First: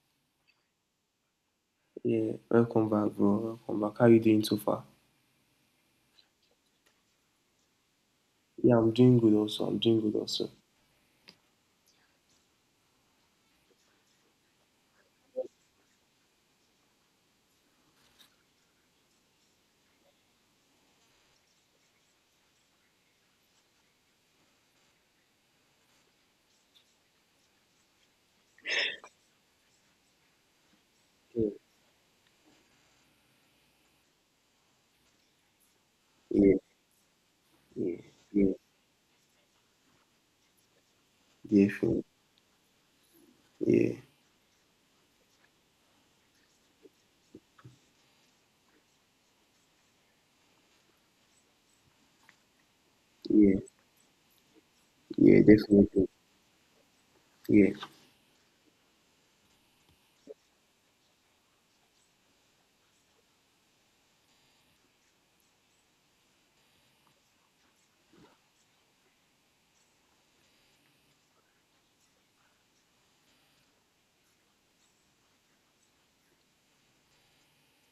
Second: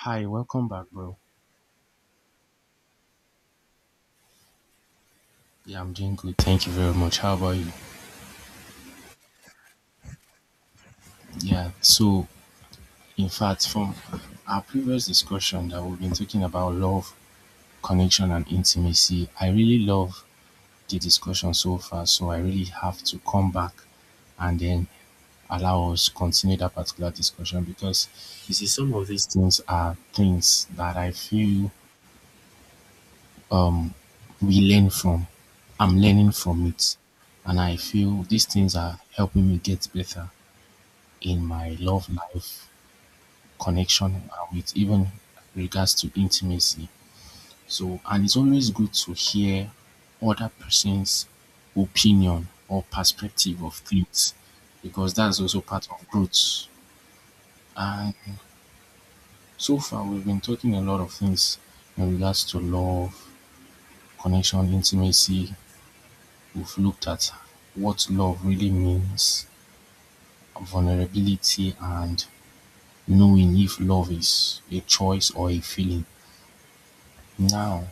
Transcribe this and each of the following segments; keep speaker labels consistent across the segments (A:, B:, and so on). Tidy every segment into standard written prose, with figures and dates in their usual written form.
A: Hi, welcome back, bro.
B: Yeah, welcome back, bro. Welcome back. How you doing so far?
A: Yeah, I'm doing good. Thank you very much. How about you?
B: Yeah, I'm doing good also. I'm doing good also.
A: Yeah, so in fact, from our previous discussion that we've been talking about love, connection, and intimacy, I really love the discussion so far. So I really have to come back and then allow us continue that particular discussion because you see, some of these things are things that I
B: Yeah,
A: feel um we learn from. I'm learning
B: yeah,
A: from it, and I
B: yeah,
A: feel these
B: yeah,
A: things are helping me get better in my
B: definitely.
A: love life,
B: Yeah,
A: connection, and with even regards to intimacy. So, and it's always good to hear other person's opinion or
B: yeah,
A: perspective of things because
B: yeah,
A: that's also part
B: definitely.
A: of growth.
B: Yeah,
A: And so far, we've been talking a lot of things in regards to love, connection, intimacy. We've looked at what love really means, vulnerability, and knowing if love is a choice or a feeling. Now,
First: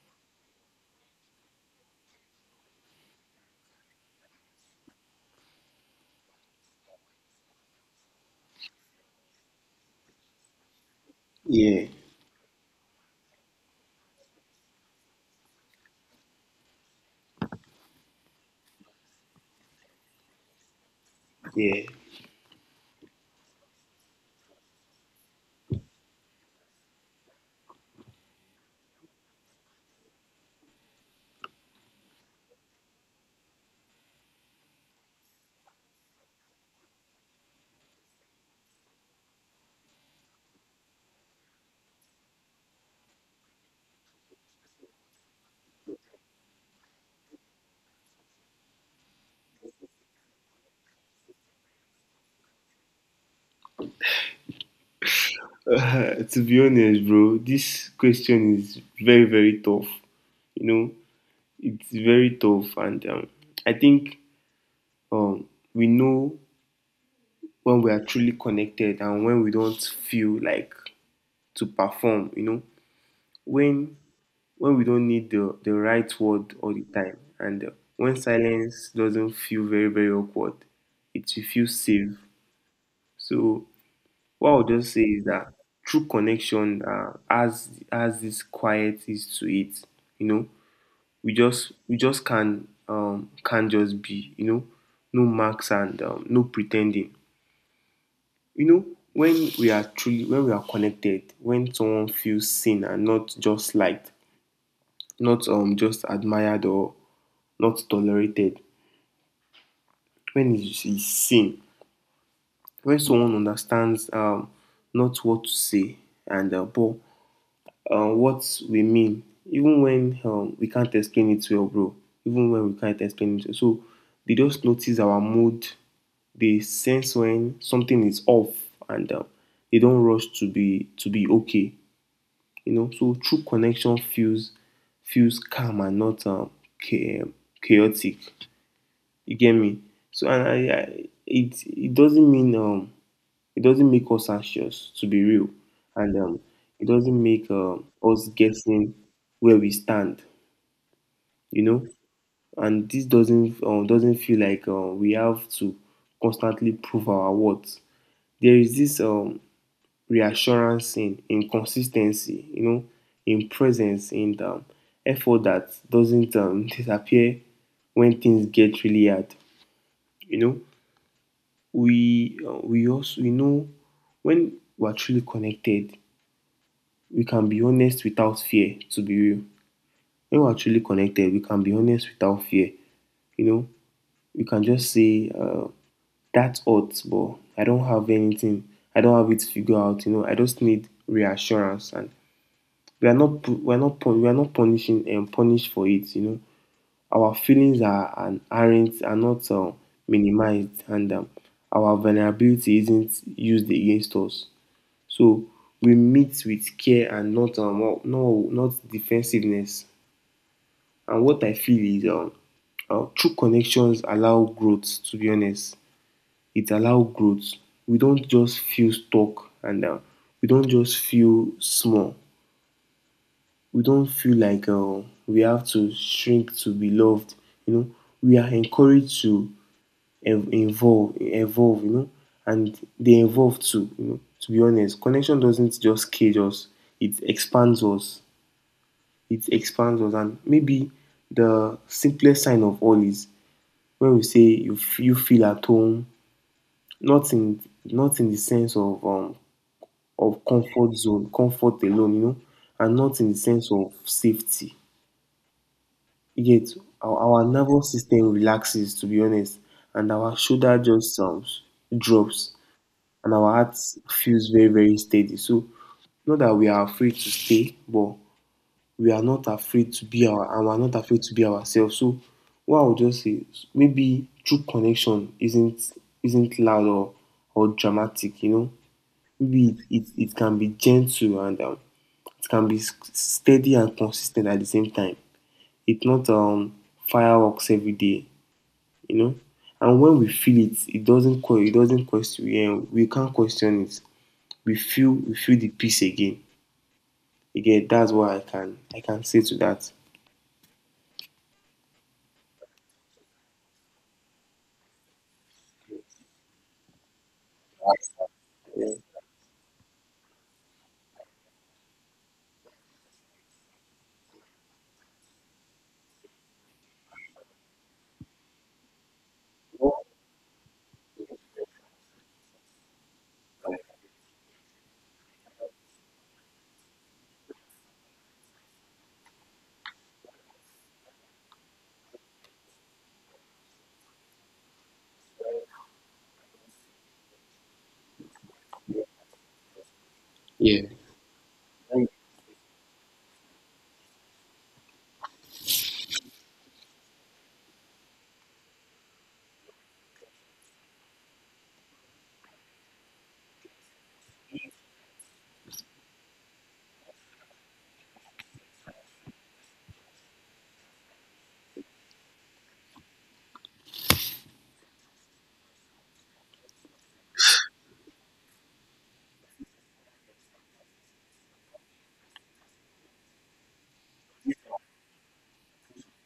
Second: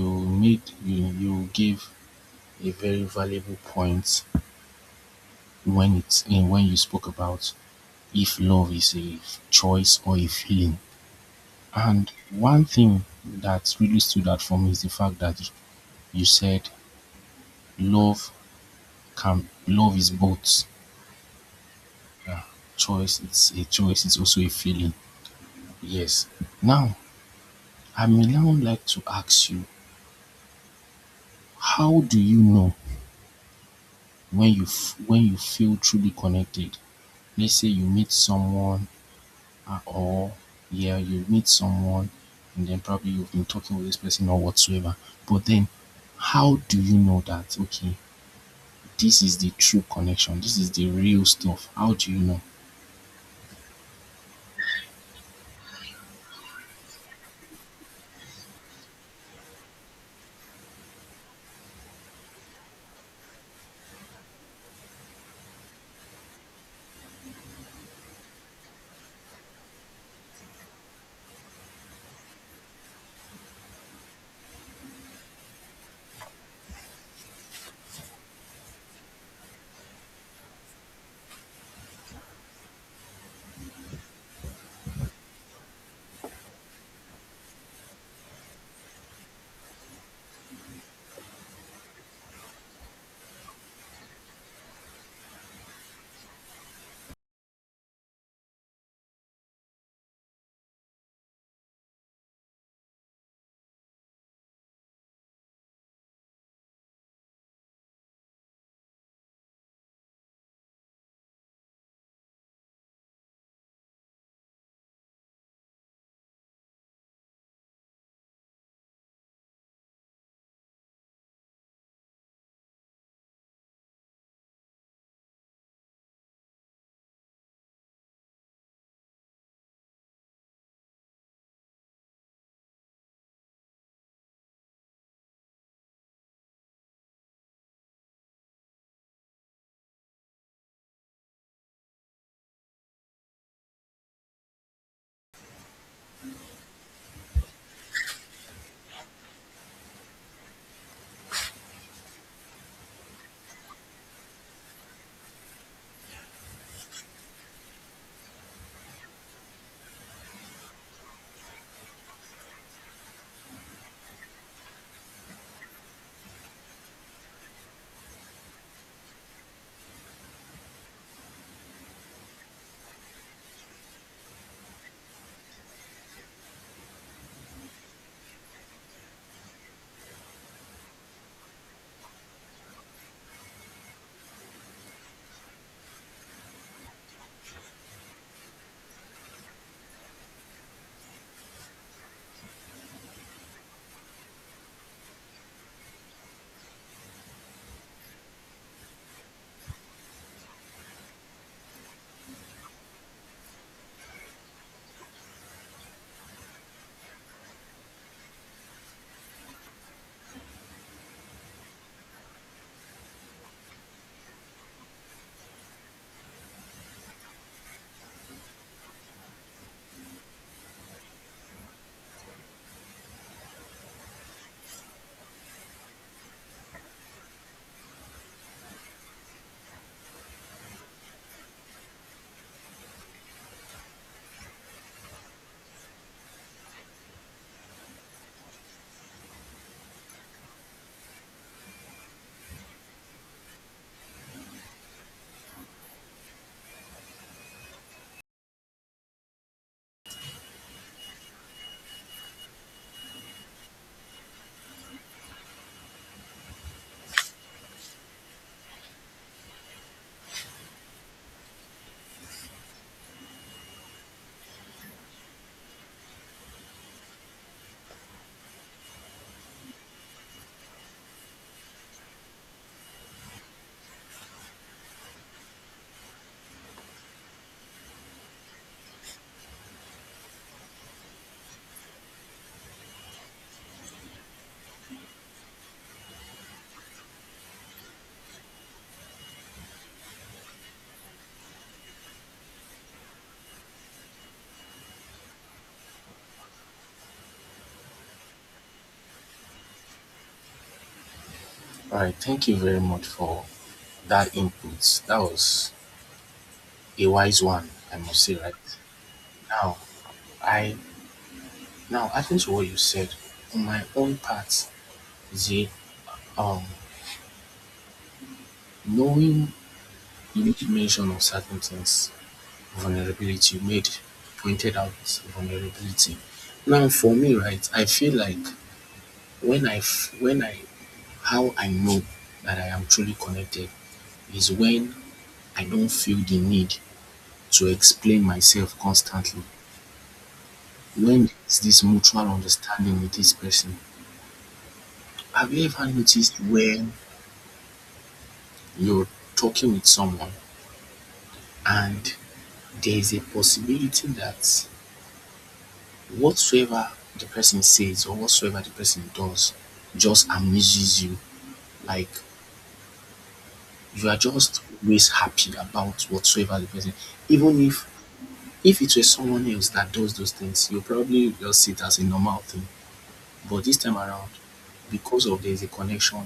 A: you made you you gave a very valuable point when it's in when you spoke about if love is a choice or a feeling.
B: yeah,
A: And one thing that really stood out for me is the fact that you said love love is both
B: yeah.
A: uh, choice. It's a choice. It's also a feeling. Yes. Now, I may now like to ask you, how do you know when you feel truly connected, let's say you meet someone, uh, or yeah, you meet someone and then probably you've been talking with this person or whatsoever. But then how do you know that okay, this is the true connection, this is the real stuff? How do you know?
B: To be honest, bro, this question is very, very tough. You know, it's very tough, and I think um, we know when we are truly connected and when we don't feel like to perform. You know, when when we don't need the right word all the time, and when silence doesn't feel very, very awkward, it will feel safe. So what I'll just say is that true connection has this quiet is to it, you know. We just can just be, you know, no marks and no pretending, you know. When we are connected, when someone feels seen and not just liked, not just admired or not tolerated, when it's seen, when someone understands, not what to say, and but what we mean, even when we can't explain it well, bro. Even when we can't explain it, well. So they just notice our mood. They sense when something is off, and they don't rush to be okay. You know, so true connection feels calm and not chaotic. You get me? So and I it it doesn't mean, it doesn't make us anxious to be real, and it doesn't make us guessing where we stand, you know. And this doesn't feel like we have to constantly prove our worth. There is this reassurance in consistency, you know, in presence, in effort that doesn't disappear when things get really hard, you know. We also we know, when we're truly connected, we can be honest without fear, to be real. When we're truly connected, we can be honest without fear. You know, we can just say, that's odd, but I don't have anything. I don't have it figured out. You know, I just need reassurance, and we are not we are not we are not punishing and punished for it. You know, our feelings are not minimized, and our vulnerability isn't used against us. So we meet with care and not defensiveness. And what I feel is true connections allow growth, to be honest. It allows growth. We don't just feel stuck, and we don't just feel small. We don't feel like we have to shrink to be loved. You know, we are encouraged to evolve, you know, and they evolve too, you know. To be honest, connection doesn't just cage us, it expands us. It expands us. And maybe the simplest sign of all is when we say, you feel at home, not in, not in the sense of, of comfort zone, comfort alone, you know, and not in the sense of safety. Yet our nervous system relaxes, to be honest, and our shoulder just drops, and our heart feels very, very steady. So not that we are afraid to stay, but we are not afraid to be ourselves. So what I would just say, maybe true connection isn't loud or dramatic, you know. Maybe it can be gentle, and it can be steady and consistent at the same time. It's not fireworks every day, you know. And when we feel it, it doesn't que- it doesn't question. Yeah, we can't question it. We feel the peace again. Again, that's what I can say to that.
A: All right, thank you very much for that input. That was a wise one, I must say, right? Now, I, now adding to what you said, on my own part, the um knowing, you make mention of certain things, vulnerability, you made pointed out vulnerability. Now for me, right, I feel like when I when I how I know that I am truly connected is when I don't feel the need to explain myself constantly, when there's this mutual understanding with this person. Have you ever noticed when you're talking with someone and there's a possibility that whatsoever the person says or whatsoever the person does just amuses you? Like you are just always happy about whatsoever the person, even if it was someone else that does those things, you probably just see it as a normal thing. But this time around, because of there's a connection,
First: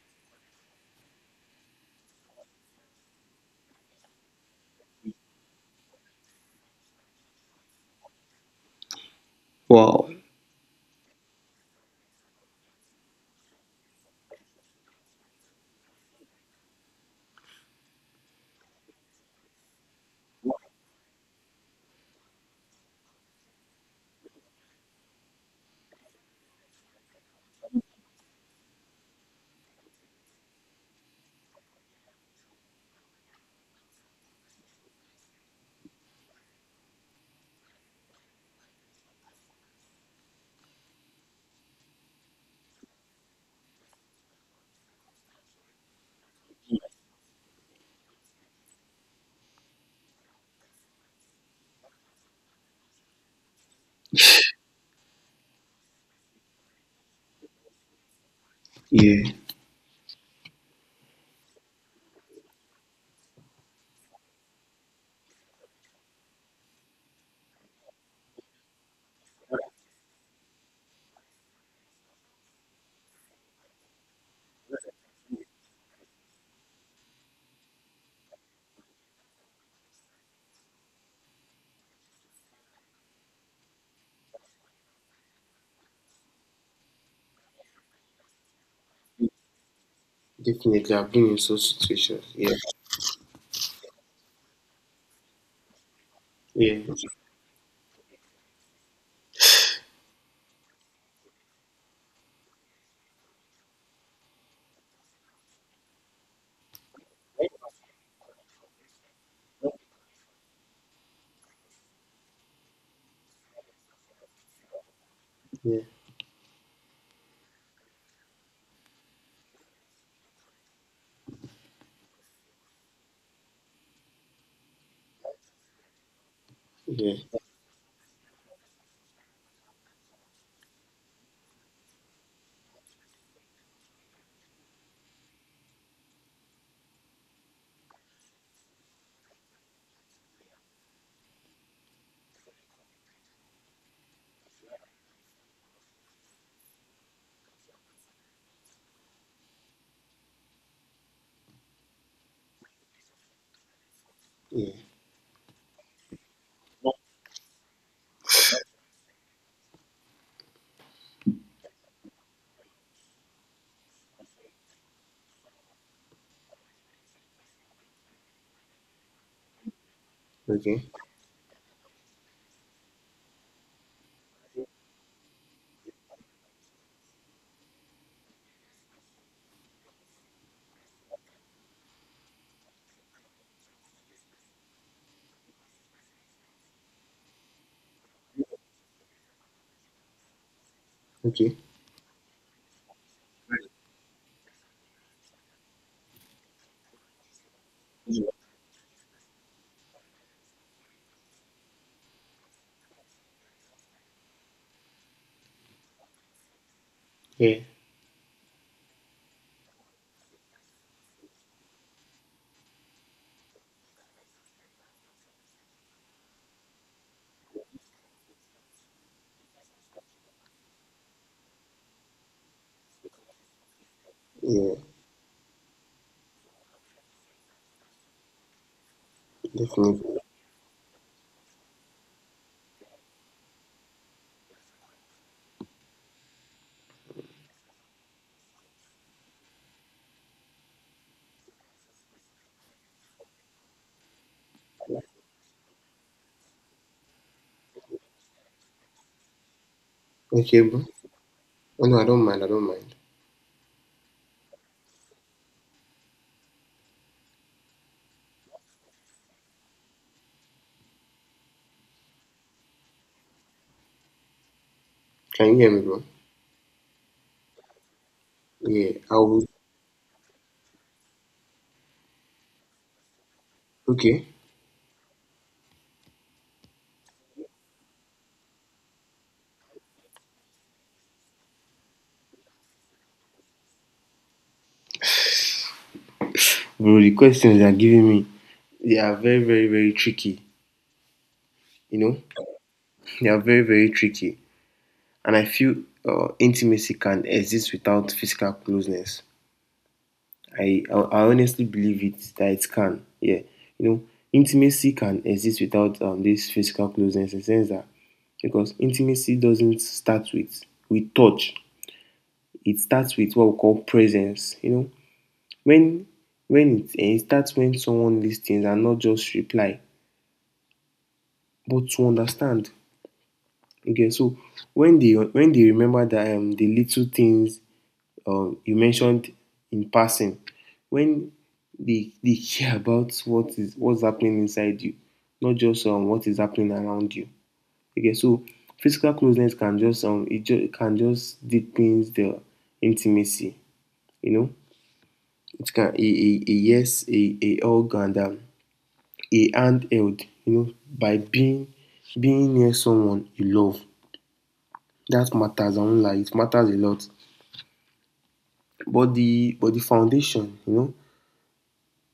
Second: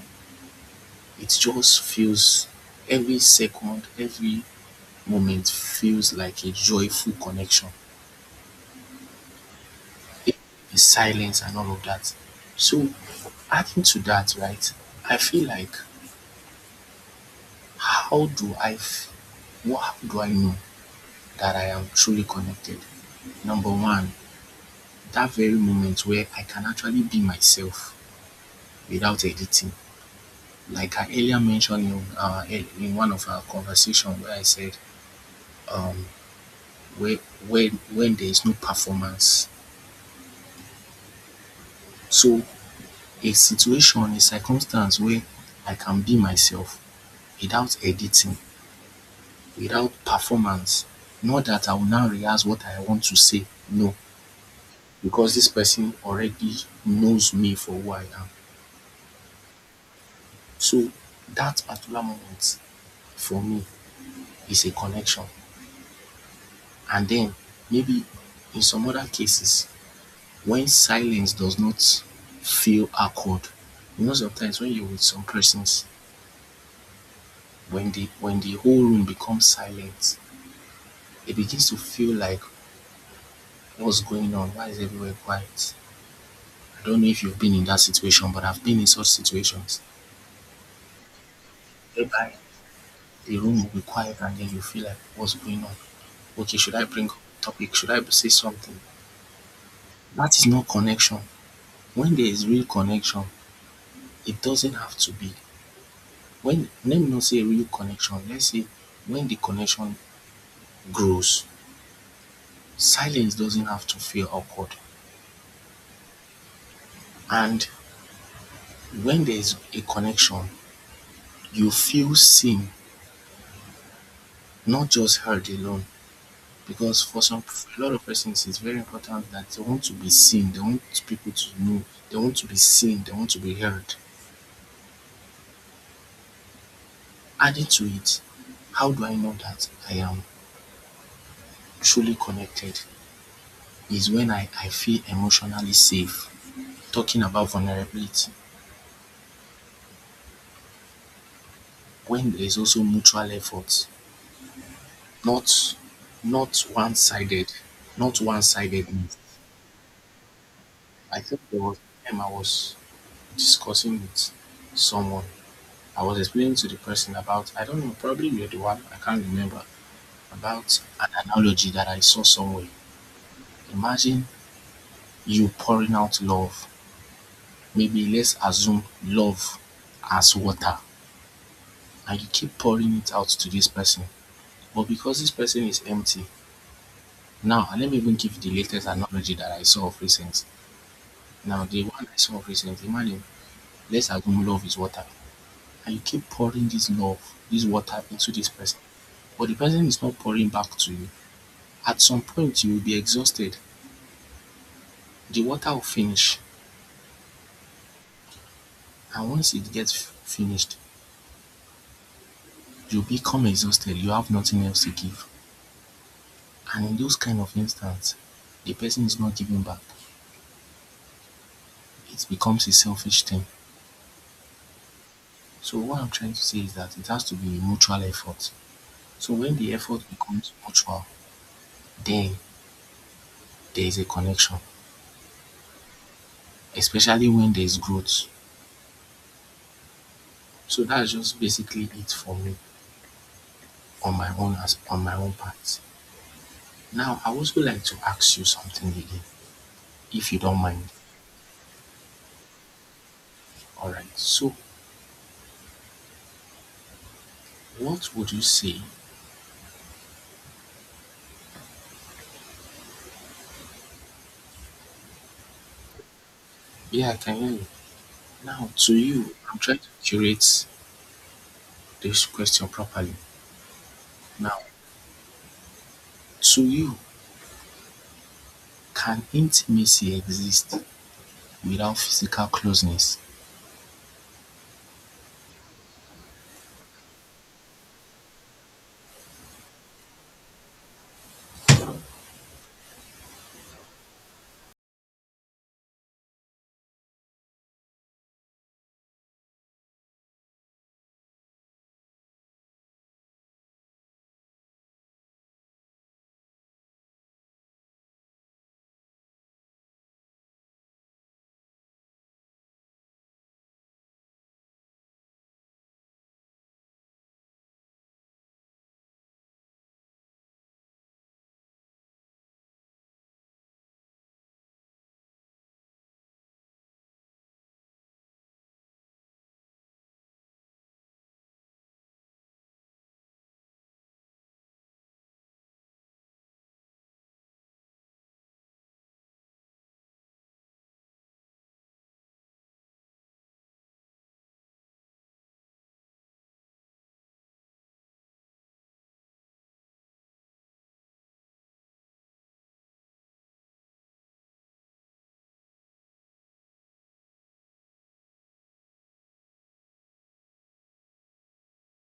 A: it just feels every second, every moment feels like a joyful connection.
B: Wow.
A: The silence and all of that. So adding to that, right, I feel like How do I f- what do I know that I am truly connected? Number one, that very moment where I can actually be myself without editing. Like I earlier mentioned in, in one of our conversation where I said, um, where, when there is no performance. So a situation, a circumstance where I can be myself without editing, without performance. Not that I will now rehearse what I want to say. No, because this person already knows me for who I am.
B: Yeah,
A: So that particular moment for me is a connection. And then maybe in some other cases, when silence does not feel awkward, you know sometimes when you're with some persons, when the whole room becomes silent, it begins to feel like what's going on? Why is everywhere quiet? I don't know if you've been in that situation, but I've been in such situations
B: definitely. I've been in such situations.
A: whereby
B: Yeah,
A: the room will be quiet and then you feel like what's going on? Okay, should
B: yeah,
A: I bring up topic? Should I say something? That is not connection. When there is real connection, it doesn't have to be when let me not say real connection, let's say when the connection grows, silence doesn't have to feel awkward.
B: yeah,
A: And when there is a connection, you feel seen, not just heard alone. Because
B: yeah,
A: for some, a lot of persons, it's very important that they want to be seen, they want people to know, they want to be seen, they want to be heard. Added to it, how do I know that I am truly connected is when I feel emotionally safe. Talking about vulnerability, when there is also mutual effort,
B: yeah.
A: not, not one-sided, not one-sidedness. I think there was a time I was discussing with someone. I was explaining to the person about, I don't know, probably you're the one, I can't remember, about
B: Okay,
A: an analogy that I saw somewhere. Imagine you pouring out love, maybe let's assume love as water, and you keep pouring it out to this person. But because this person is empty, now, and let me even give the latest analogy that I saw of recent.
B: okay.
A: Now the one I saw of recent, imagine, let's assume love is water and you keep pouring this love, this water into this person, but the person is not pouring back to you. At some point you will be exhausted. The water will finish,
B: Yeah,
A: and once it gets finished, you become exhausted. You have nothing else to give. And in those kind of instances, the person is not giving back. It becomes a selfish thing.
B: yeah,
A: So what I'm trying to say is that it has to be a mutual effort. So when the effort
B: definitely.
A: becomes mutual, then there is a connection, especially when there is growth. So that's just basically it for me on my own, as on my own part. Now I also like to ask you something again, if you don't
B: Okay, bro.
A: mind.
B: Oh, no, I don't mind. I don't mind.
A: Alright, so what would you say?
B: Can you hear me, bro?
A: Yeah, I can hear you. Now
B: Yeah,
A: to
B: I
A: you,
B: will.
A: I'm trying to curate this question properly.
B: Okay.
A: Now, to you, can intimacy exist without physical closeness?
B: Bro, the questions they are giving me, they are very, very, very tricky. You know, they are very, very tricky. And I feel intimacy can exist without physical closeness. I honestly believe it that it can. Yeah, you know, intimacy can exist without this physical closeness. In the sense that because intimacy doesn't start with touch, it starts with what we call presence. You know, when when it starts when someone listens and not just reply, but to understand. Okay, so when they remember that the little things you mentioned in passing, when they care about what's happening inside you, not just what is happening around you. Okay, so physical closeness can just, it can just deepens the intimacy, you know. It can a hug and a hand held, you know, by being near someone you love. That matters, I won't lie, it matters a lot. But the but the foundation, you know,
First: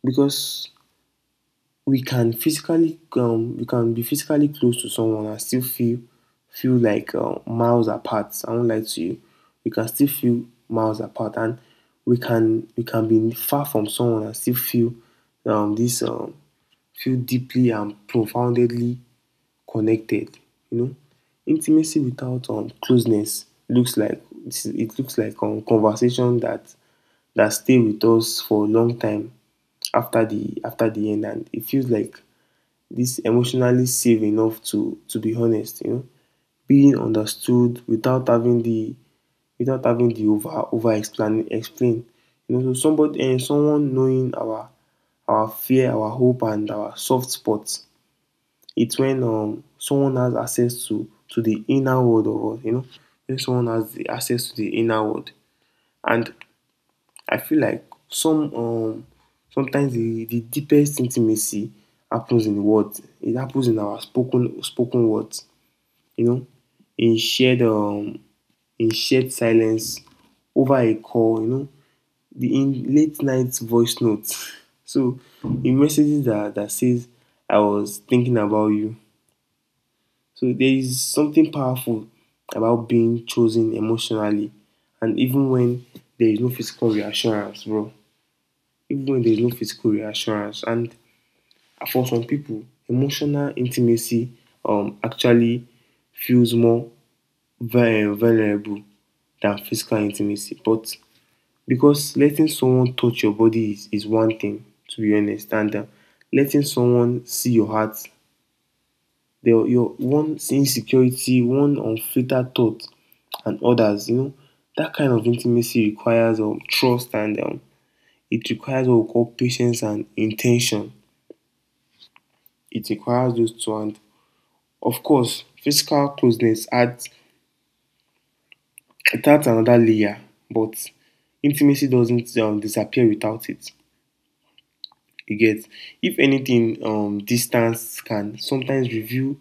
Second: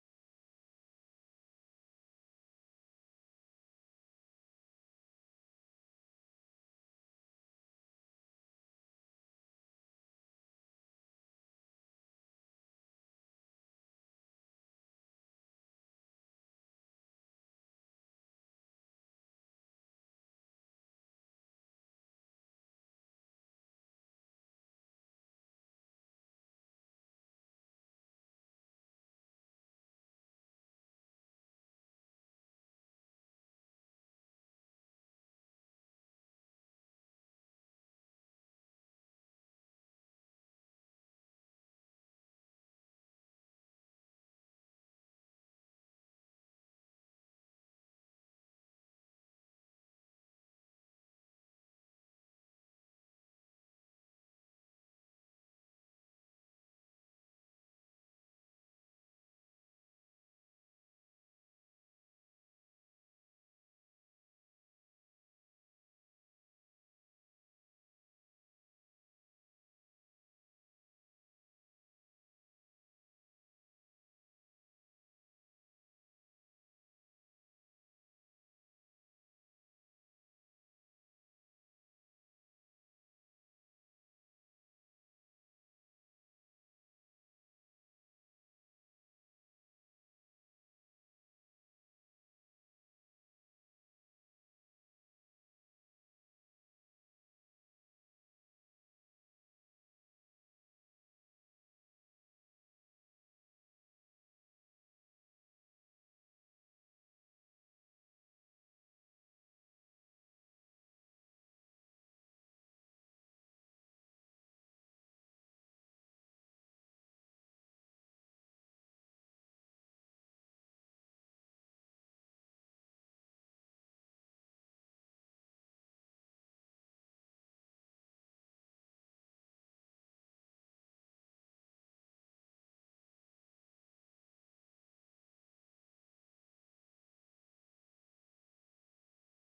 B: because we can be physically close to someone and still feel like, miles apart. I won't lie to you. We can still feel miles apart, and we can be far from someone and still um, this um, feel deeply and profoundly connected, you know. Intimacy without closeness looks like conversation that stay with us for a long time, after the end, and it feels like this emotionally safe enough to be honest, you know. Being understood, without having the over explain. You know, so somebody and someone knowing our fear, our hope, and our soft spots. It's when someone has access to the inner world of us, you know, when someone has the access to the inner world. And I feel like some um, sometimes the deepest intimacy happens in words. It happens in our spoken words, you know, in shared, in shared silence over a call, you know, the in late night voice notes. So in messages that says, I was thinking about you. So there is something powerful about being chosen emotionally, and even when there is no physical reassurance, bro. Even when there is no physical reassurance. And for some people, emotional intimacy actually feels more vulnerable than physical intimacy. But because letting someone touch your body is one thing, to be honest, and letting someone see your heart, your one's insecurity, one unfiltered thought, and others. You know, that kind of intimacy requires trust, and it requires what we call patience and intention. It requires those two, and of course, physical closeness adds, it adds another layer, but intimacy doesn't disappear without it. You get? If anything, distance can sometimes reveal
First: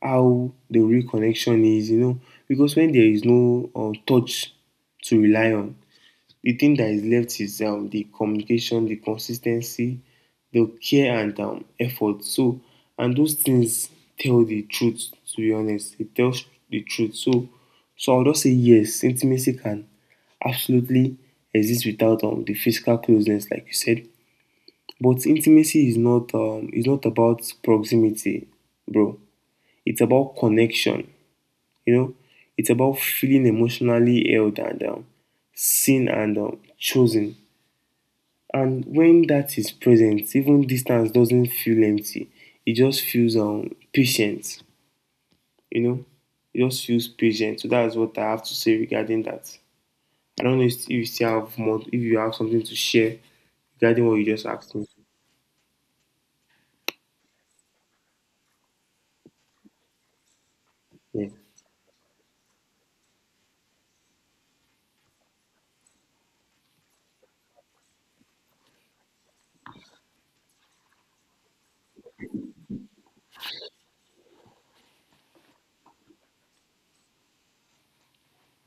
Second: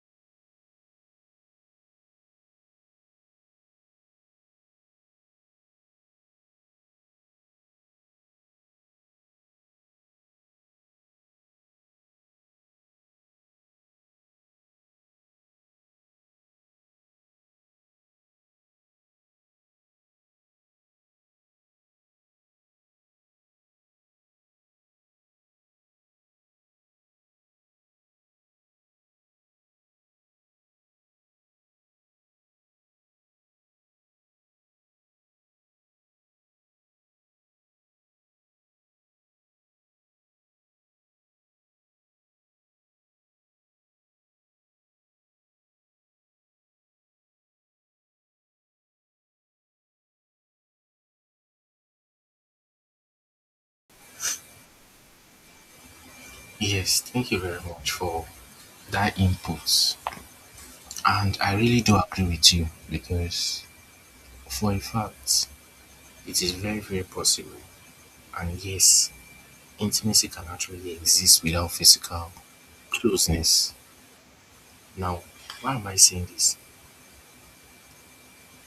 B: how the real connection is, you know, because when there is no touch to rely on, the thing that is left is the communication, the consistency, the care, and effort. So, and those things tell the truth, to be honest. It tells the truth. So, so I'll just say yes, intimacy can absolutely exist without the physical closeness, like you said. But intimacy is not about proximity, bro. It's about connection. You know, it's about feeling emotionally held, and seen, and chosen. And when that is present, even distance doesn't feel empty. It just feels patient. You know, it just feels patient. So that's what I have to say regarding that. I don't know if you still have more, if you have something to share regarding what you just asked me.
A: Yes, thank you very much for that input.
B: Yeah,
A: And I really do agree with you because, for a fact, it is very, very possible. And yes, intimacy can actually exist without physical closeness. Now, why am I saying this?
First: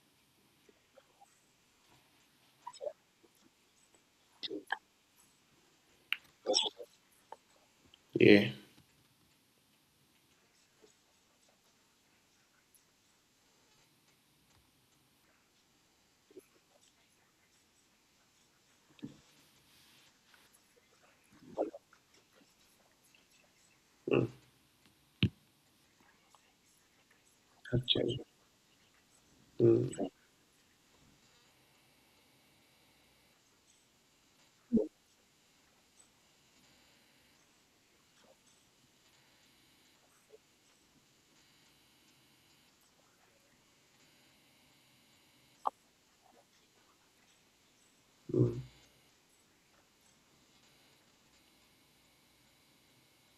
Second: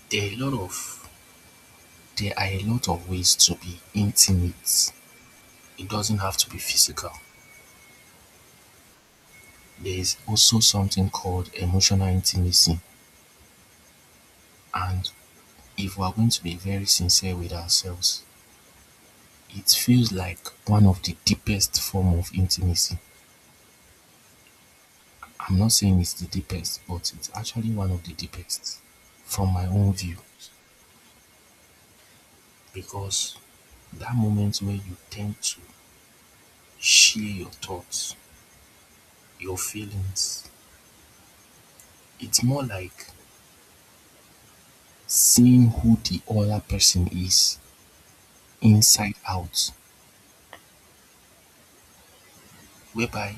A: There are a lot of there are a lot of ways to be intimate. It doesn't have to be physical.
B: yeah,
A: There is also something called emotional intimacy, and if we are going to be very sincere with ourselves, it feels like one of the deepest form of intimacy.
B: mm,
A: I'm not saying it's the deepest, but it's actually one of the
B: actually.
A: deepest from my own
B: Mm.
A: view, because that moment where you tend to share your thoughts, your feelings, it's more like seeing who the other person is
B: Mm.
A: inside out, whereby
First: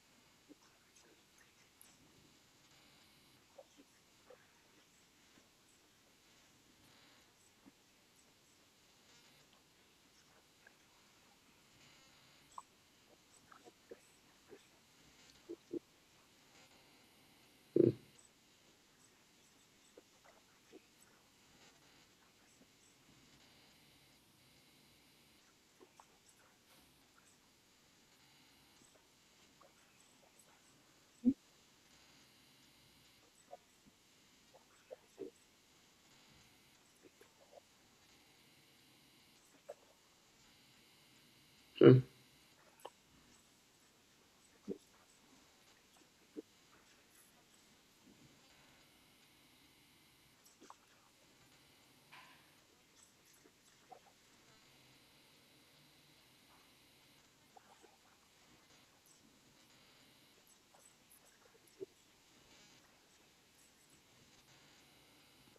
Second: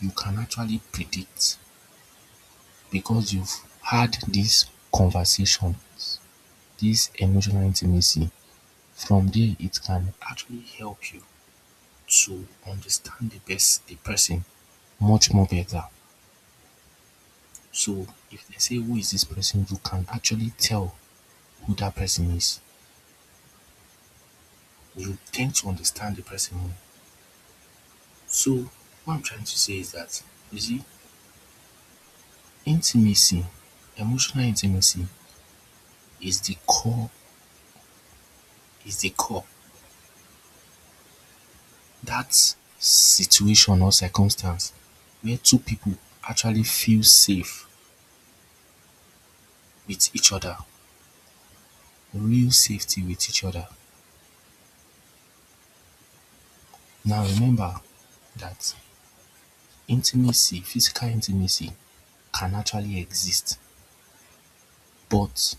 A: you can actually predict because you've had this conversation, this emotional intimacy. From there, it can actually help you to understand the best the person much more better. So if they say who is this person, you can actually tell who that person is. You tend to understand the person more. So what I'm trying to say is that you see, intimacy, emotional intimacy is the core, is the core,
B: Mm.
A: that situation or circumstance where two people actually feel safe with each other, real safety with each other. Now remember that intimacy, physical intimacy can actually exist, but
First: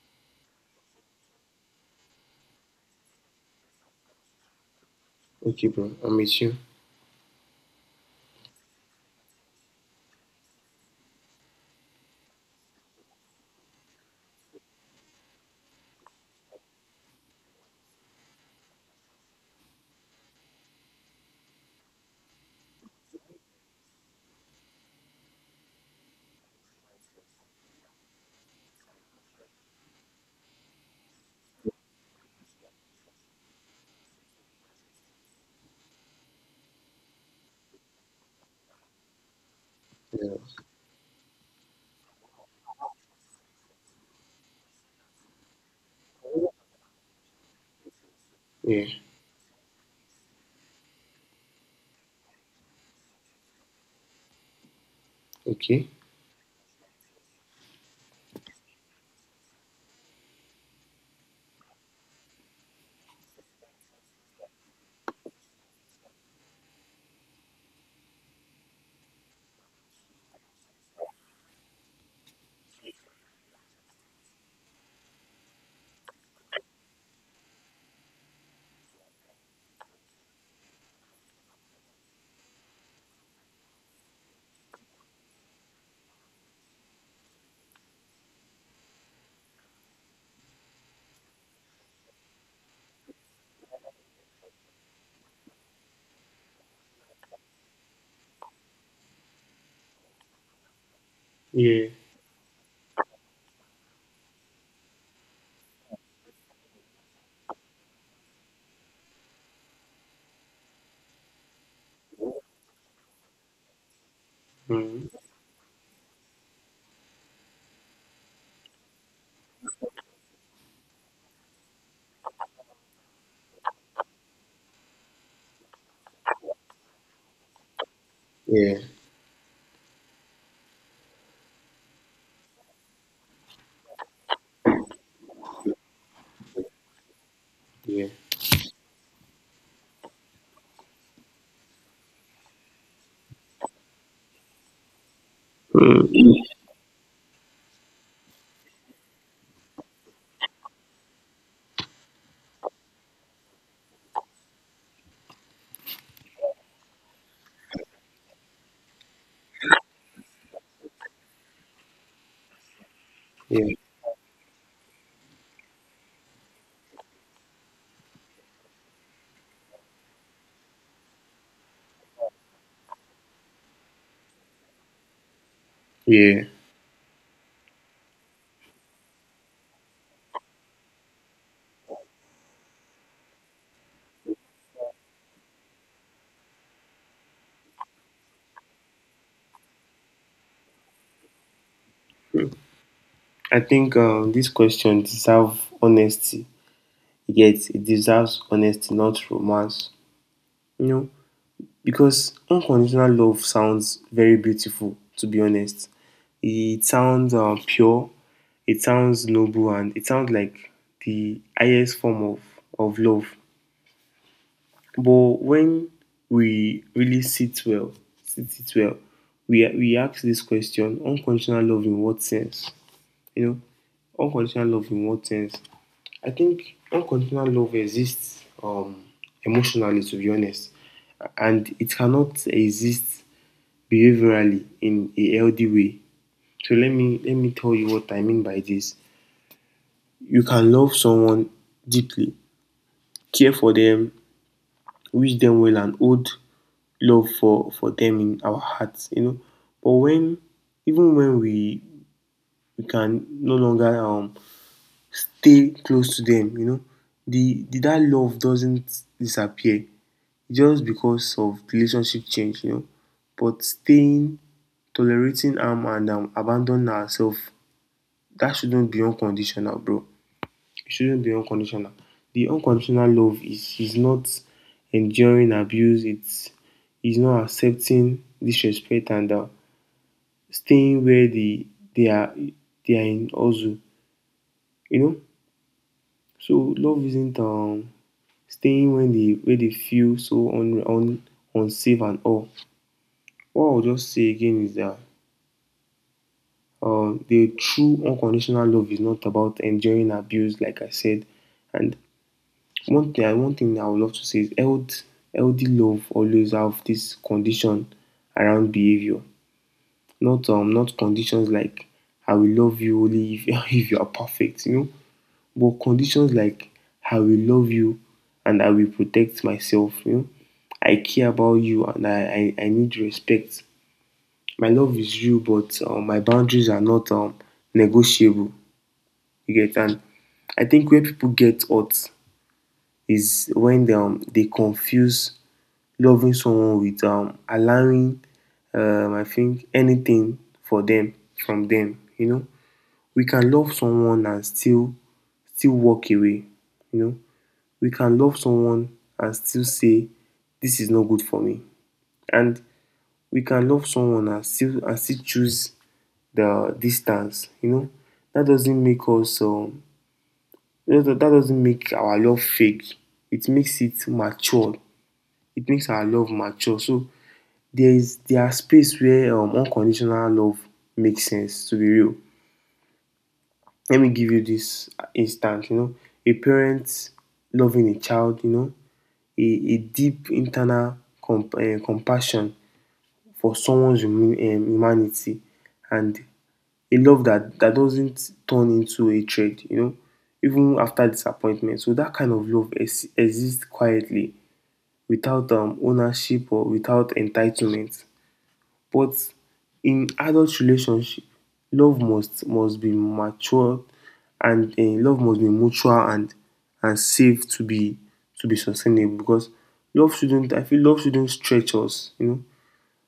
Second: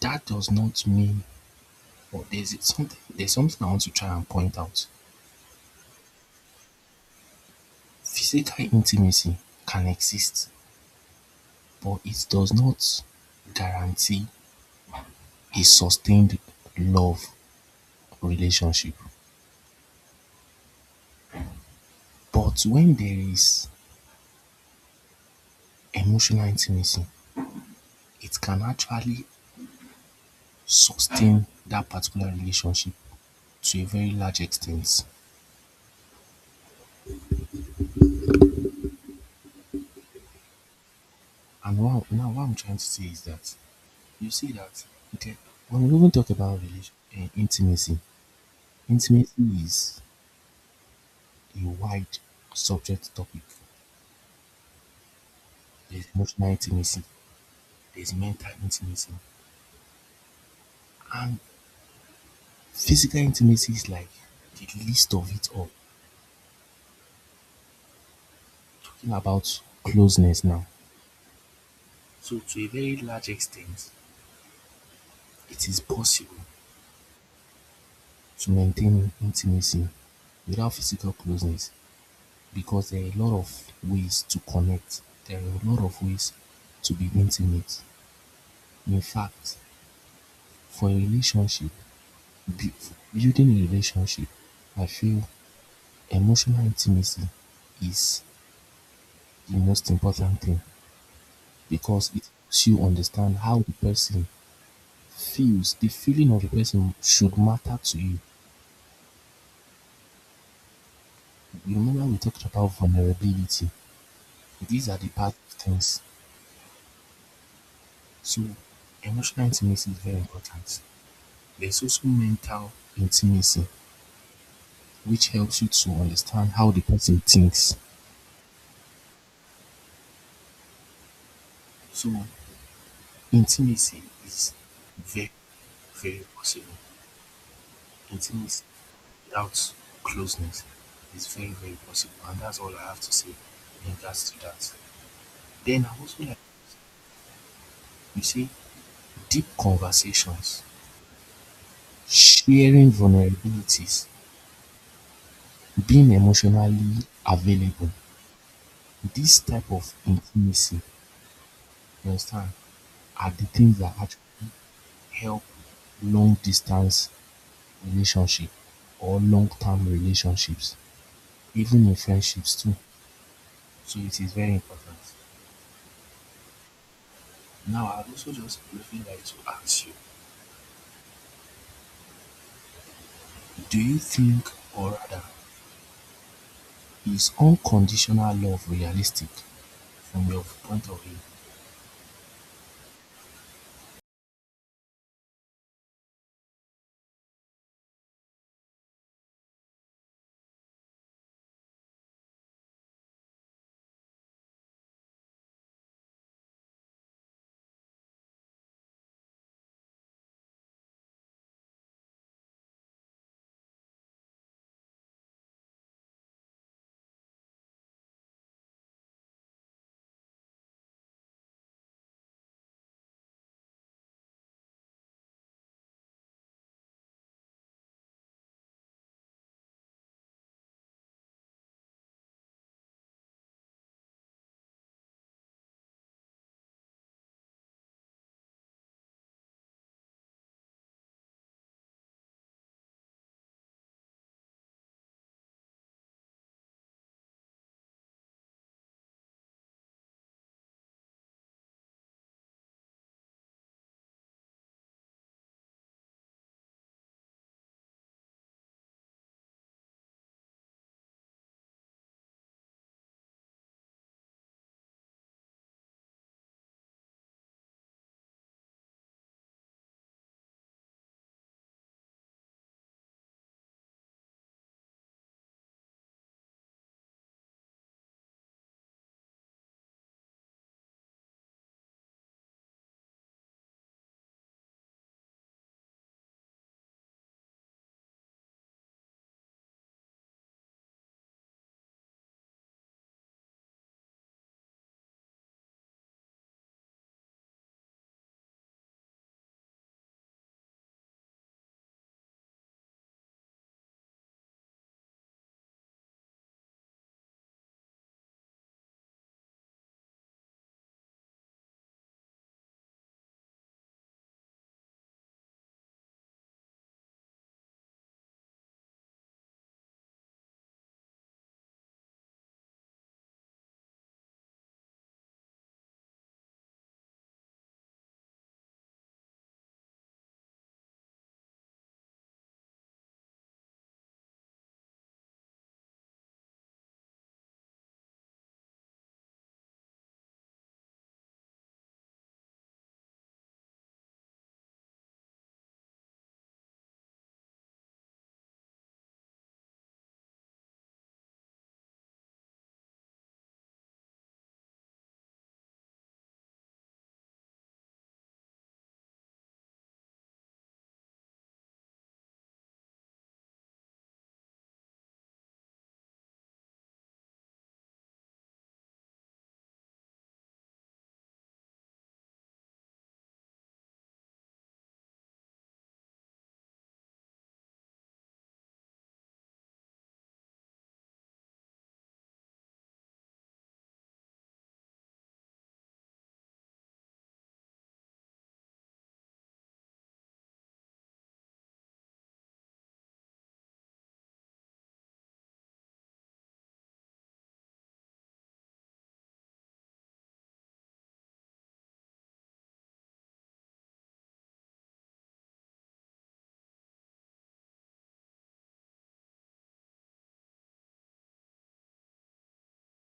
A: that does not mean, or there's something I want to try and point out.
B: Okay, bro. I'm with you.
A: Physical intimacy can exist, but it does not guarantee a sustained love relationship. But when there is emotional intimacy, it can actually sustain that particular relationship to a very large extent.
B: Yeah.
A: And what, now what I'm trying to say is that you see that okay, when we even talk about intimacy,
B: Yeah.
A: intimacy is a wide subject topic.
B: Okay.
A: There's emotional intimacy, there's mental intimacy, and physical intimacy is like the least of it all. Talking about closeness now. So to a very large extent, it is possible to maintain intimacy without physical closeness because there are a lot of ways to connect, there are a lot of ways to be intimate. In fact, for a relationship, building a relationship, I feel emotional intimacy is the most important thing
B: Yeah.
A: because it helps you understand how the person feels. The feeling of the person should matter to you. Remember, we talked about vulnerability. These are
B: Mm.
A: the bad things. So emotional intimacy is very important. There's also mental intimacy, which helps you to understand how the person thinks.
B: Yeah.
A: So intimacy is very, very possible.
B: Yeah.
A: Intimacy without closeness is very, very possible. And that's all I have to say in regards to that. Then I also
B: Mm.
A: like, you see, deep conversations, sharing vulnerabilities, being emotionally available. This type of intimacy, you understand, are the
B: Yeah.
A: things that actually help long distance relationship or long term relationships, even in friendships too. So it is very important.
B: Yeah.
A: Now, I'd also just briefly like to ask you, do you think, or rather, is unconditional love realistic from your point of view?
B: I think this question deserves honesty. Yet it deserves honesty, not romance. You know, because unconditional love sounds very beautiful. To be honest, it sounds pure. It sounds noble, and it sounds like the highest form of love. But when we really sit well, sit it well, we ask this question: unconditional love in what sense? You know, unconditional love in what sense? I think unconditional love exists, emotionally, to be honest, and it cannot exist behaviorally in a healthy way. So let me tell you what I mean by this. You can love someone deeply, care for them, wish them well, and hold love for them in our hearts, you know. But when even when we can no longer stay close to them, you know, the that love doesn't disappear just because of relationship change, you know. But staying, tolerating, am and abandoning ourselves, that shouldn't be unconditional, bro, it shouldn't be unconditional. The unconditional love is not enduring abuse. It's is not accepting disrespect and staying where they are they are in also. You know, so love isn't staying when they where they feel so un, un unsafe and all. What I'll just say again is that the true unconditional love is not about enduring abuse, like I said, and one thing I would love to say is healthy love always have this condition around behavior. Not not conditions like I will love you only if if you are perfect, you know. But conditions like I will love you and I will protect myself, you know. I care about you and I need respect. My love is you, but my boundaries are not negotiable. You get? And I think where people get hurt is when they confuse loving someone with allowing, I think, anything for them from them. You know, we can love someone and still walk away. You know, we can love someone and still say this is not good for me, and we can love someone and still choose the distance. You know, that doesn't make us um, that doesn't make our love fake. It makes it matured it makes our love mature. So there are space where unconditional love makes sense. To be real, let me give you this instance. You know, a parent loving a child. You know, a deep internal compassion for someone's humanity and a love that doesn't turn into a hatred. You know, even after disappointment. So that kind of love exists quietly without ownership or without entitlement. But in adult relationship, love must be mature and love must be mutual and safe to be sustainable because love shouldn't I feel love shouldn't stretch us, you know.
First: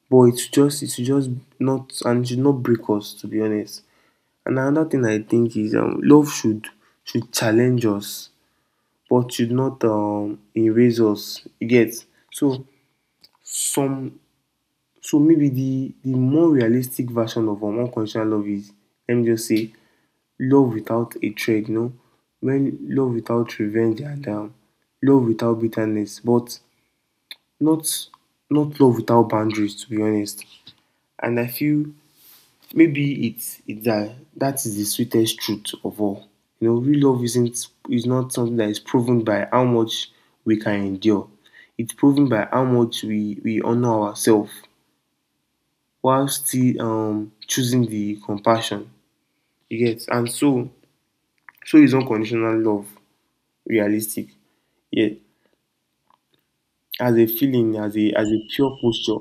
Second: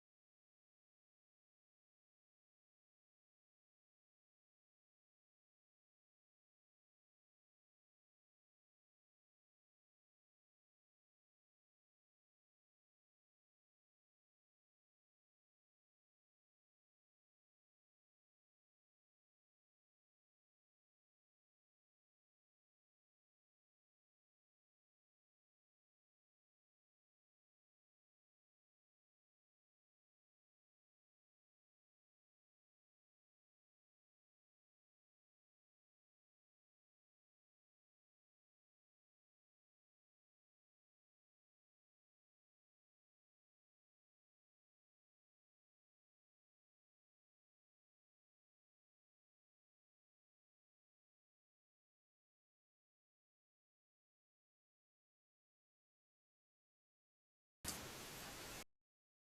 B: But it's just not, and it should not break us, to be honest. And another thing I think is love should challenge us but should not erase us, you get. So some so maybe the more realistic version of unconditional love is, let me just say, love without hatred, you know, when love without revenge and love without bitterness, but not not love without boundaries, to be honest. And I feel maybe it's that is the sweetest truth of all. You know, real love isn't is not something that is proven by how much we can endure. It's proven by how much we honor ourselves while still choosing the compassion, you get. And so is unconditional love realistic? Yeah, as a feeling, as a pure posture,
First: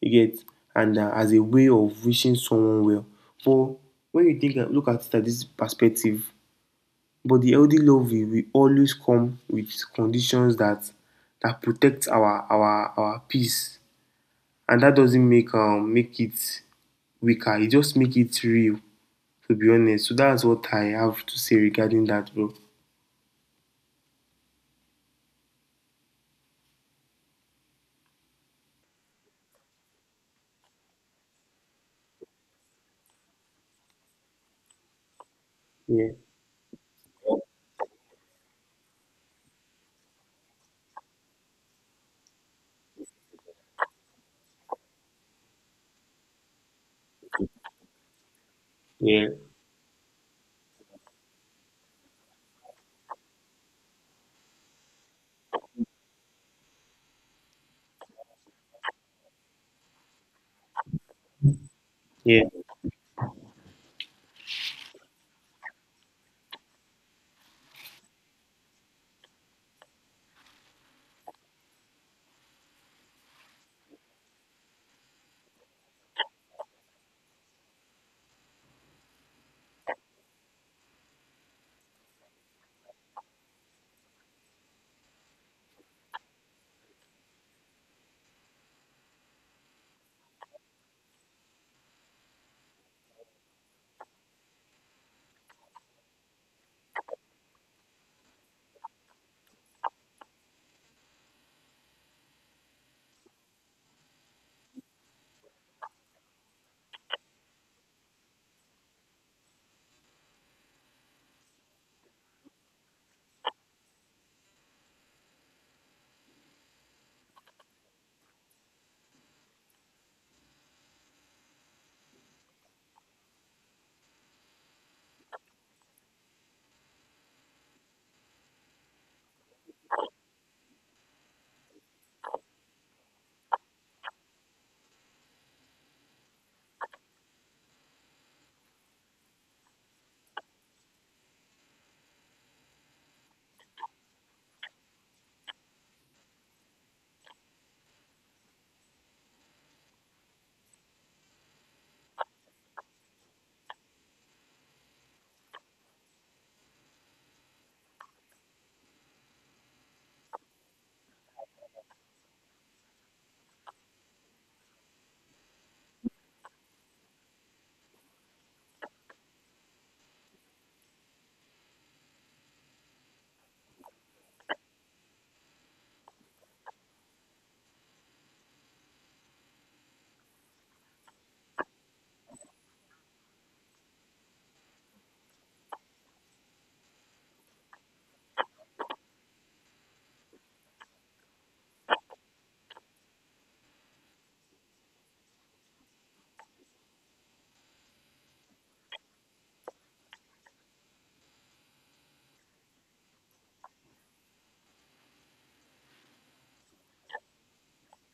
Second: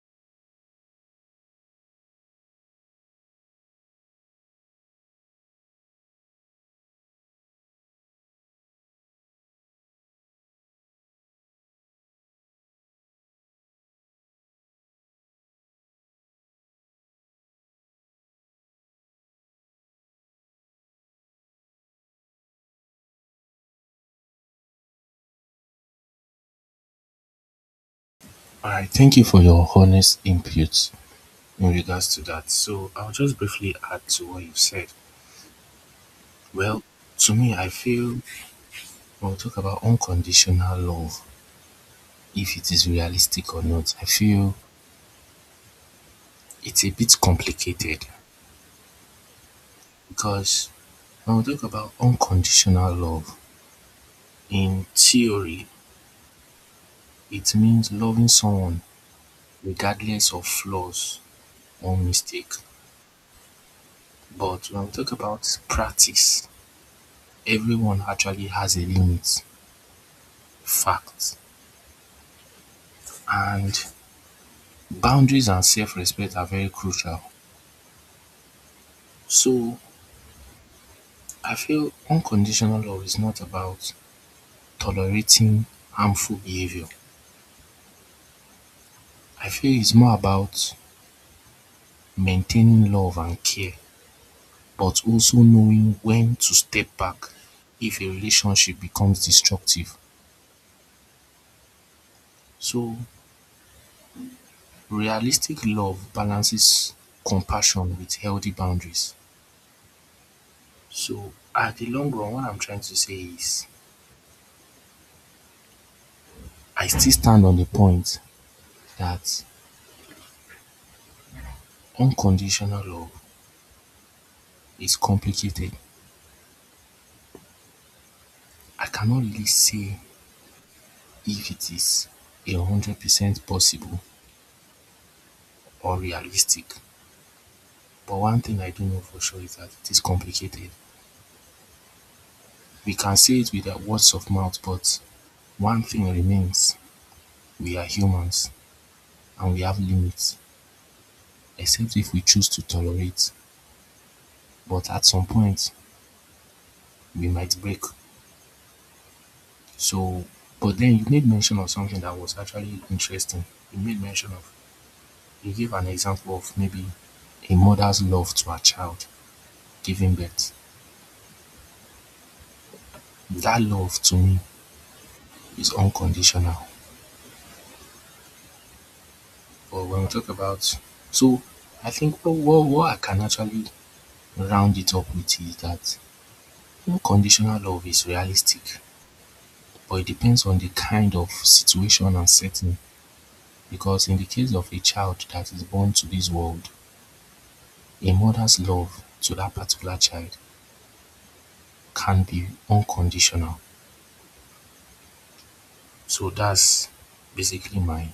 B: you get, and as a way of wishing someone well. But when you think look at it at this perspective, but the healthy love will always come with conditions that protect our peace, and that doesn't make it weaker. It just make it real, to be honest. So that's what I have to say regarding that, bro.
A: Alright, thank you for your honest input in regards to that. So I'll just briefly add to what you've said.
B: Yeah,
A: Well, to me, I feel we'll talk about unconditional love, if it is realistic or not. I feel it's a bit complicated
B: yeah,
A: because when we talk about unconditional love, in theory, it means loving someone regardless of flaws or
B: yeah,
A: mistake. But when we talk about practice, everyone actually has a limit, fact. And boundaries and self respect are very crucial. So I feel unconditional love is not about tolerating harmful behavior. I feel it's more about maintaining love and care, but also knowing when to step back if a relationship becomes destructive. So, realistic love balances compassion with healthy boundaries. So, at the long run, what I'm trying to say is I still stand on the point that unconditional love is complicated. I cannot really say if it is 100% possible or realistic. But one thing I do know for sure is that it is complicated. We can say it with the words of mouth, but one thing remains, we are humans and we have limits, except if we choose to tolerate. But at some point, we might break. So, but then you made mention of something that was actually interesting. You made mention of, you gave an example of maybe a mother's love to her child giving birth. That love to me is unconditional. But when we talk about, so I think what I can actually round it up with is that unconditional love is realistic, but it depends on the kind of situation and setting. Because in the case of a child that is born to this world, a mother's love to that particular child can be unconditional. So that's basically my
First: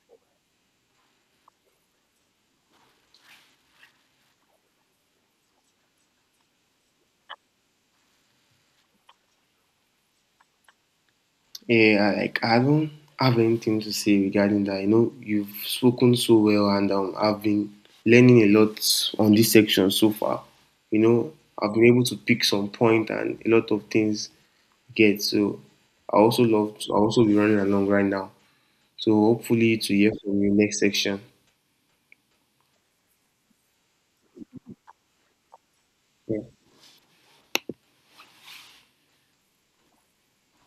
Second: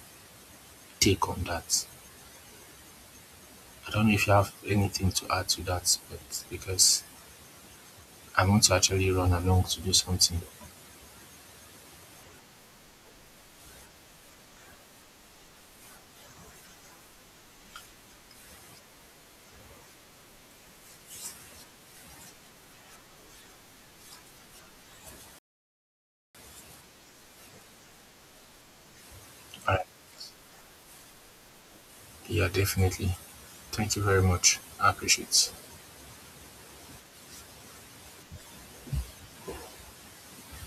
A: take on that. I don't know if you have anything to add to that, but because I want to actually run along to do something.
B: yeah. I- Like I don't have anything to say regarding that. You know, you've spoken so well, and I've been learning a lot on this section so far. You know, I've been able to pick some point and a lot of things get. So I also love. To, I also be running along right now. So
A: All
B: hopefully
A: right.
B: to hear from you next section.
A: Yeah, definitely. Thank you very much. I appreciate it.
B: Yeah.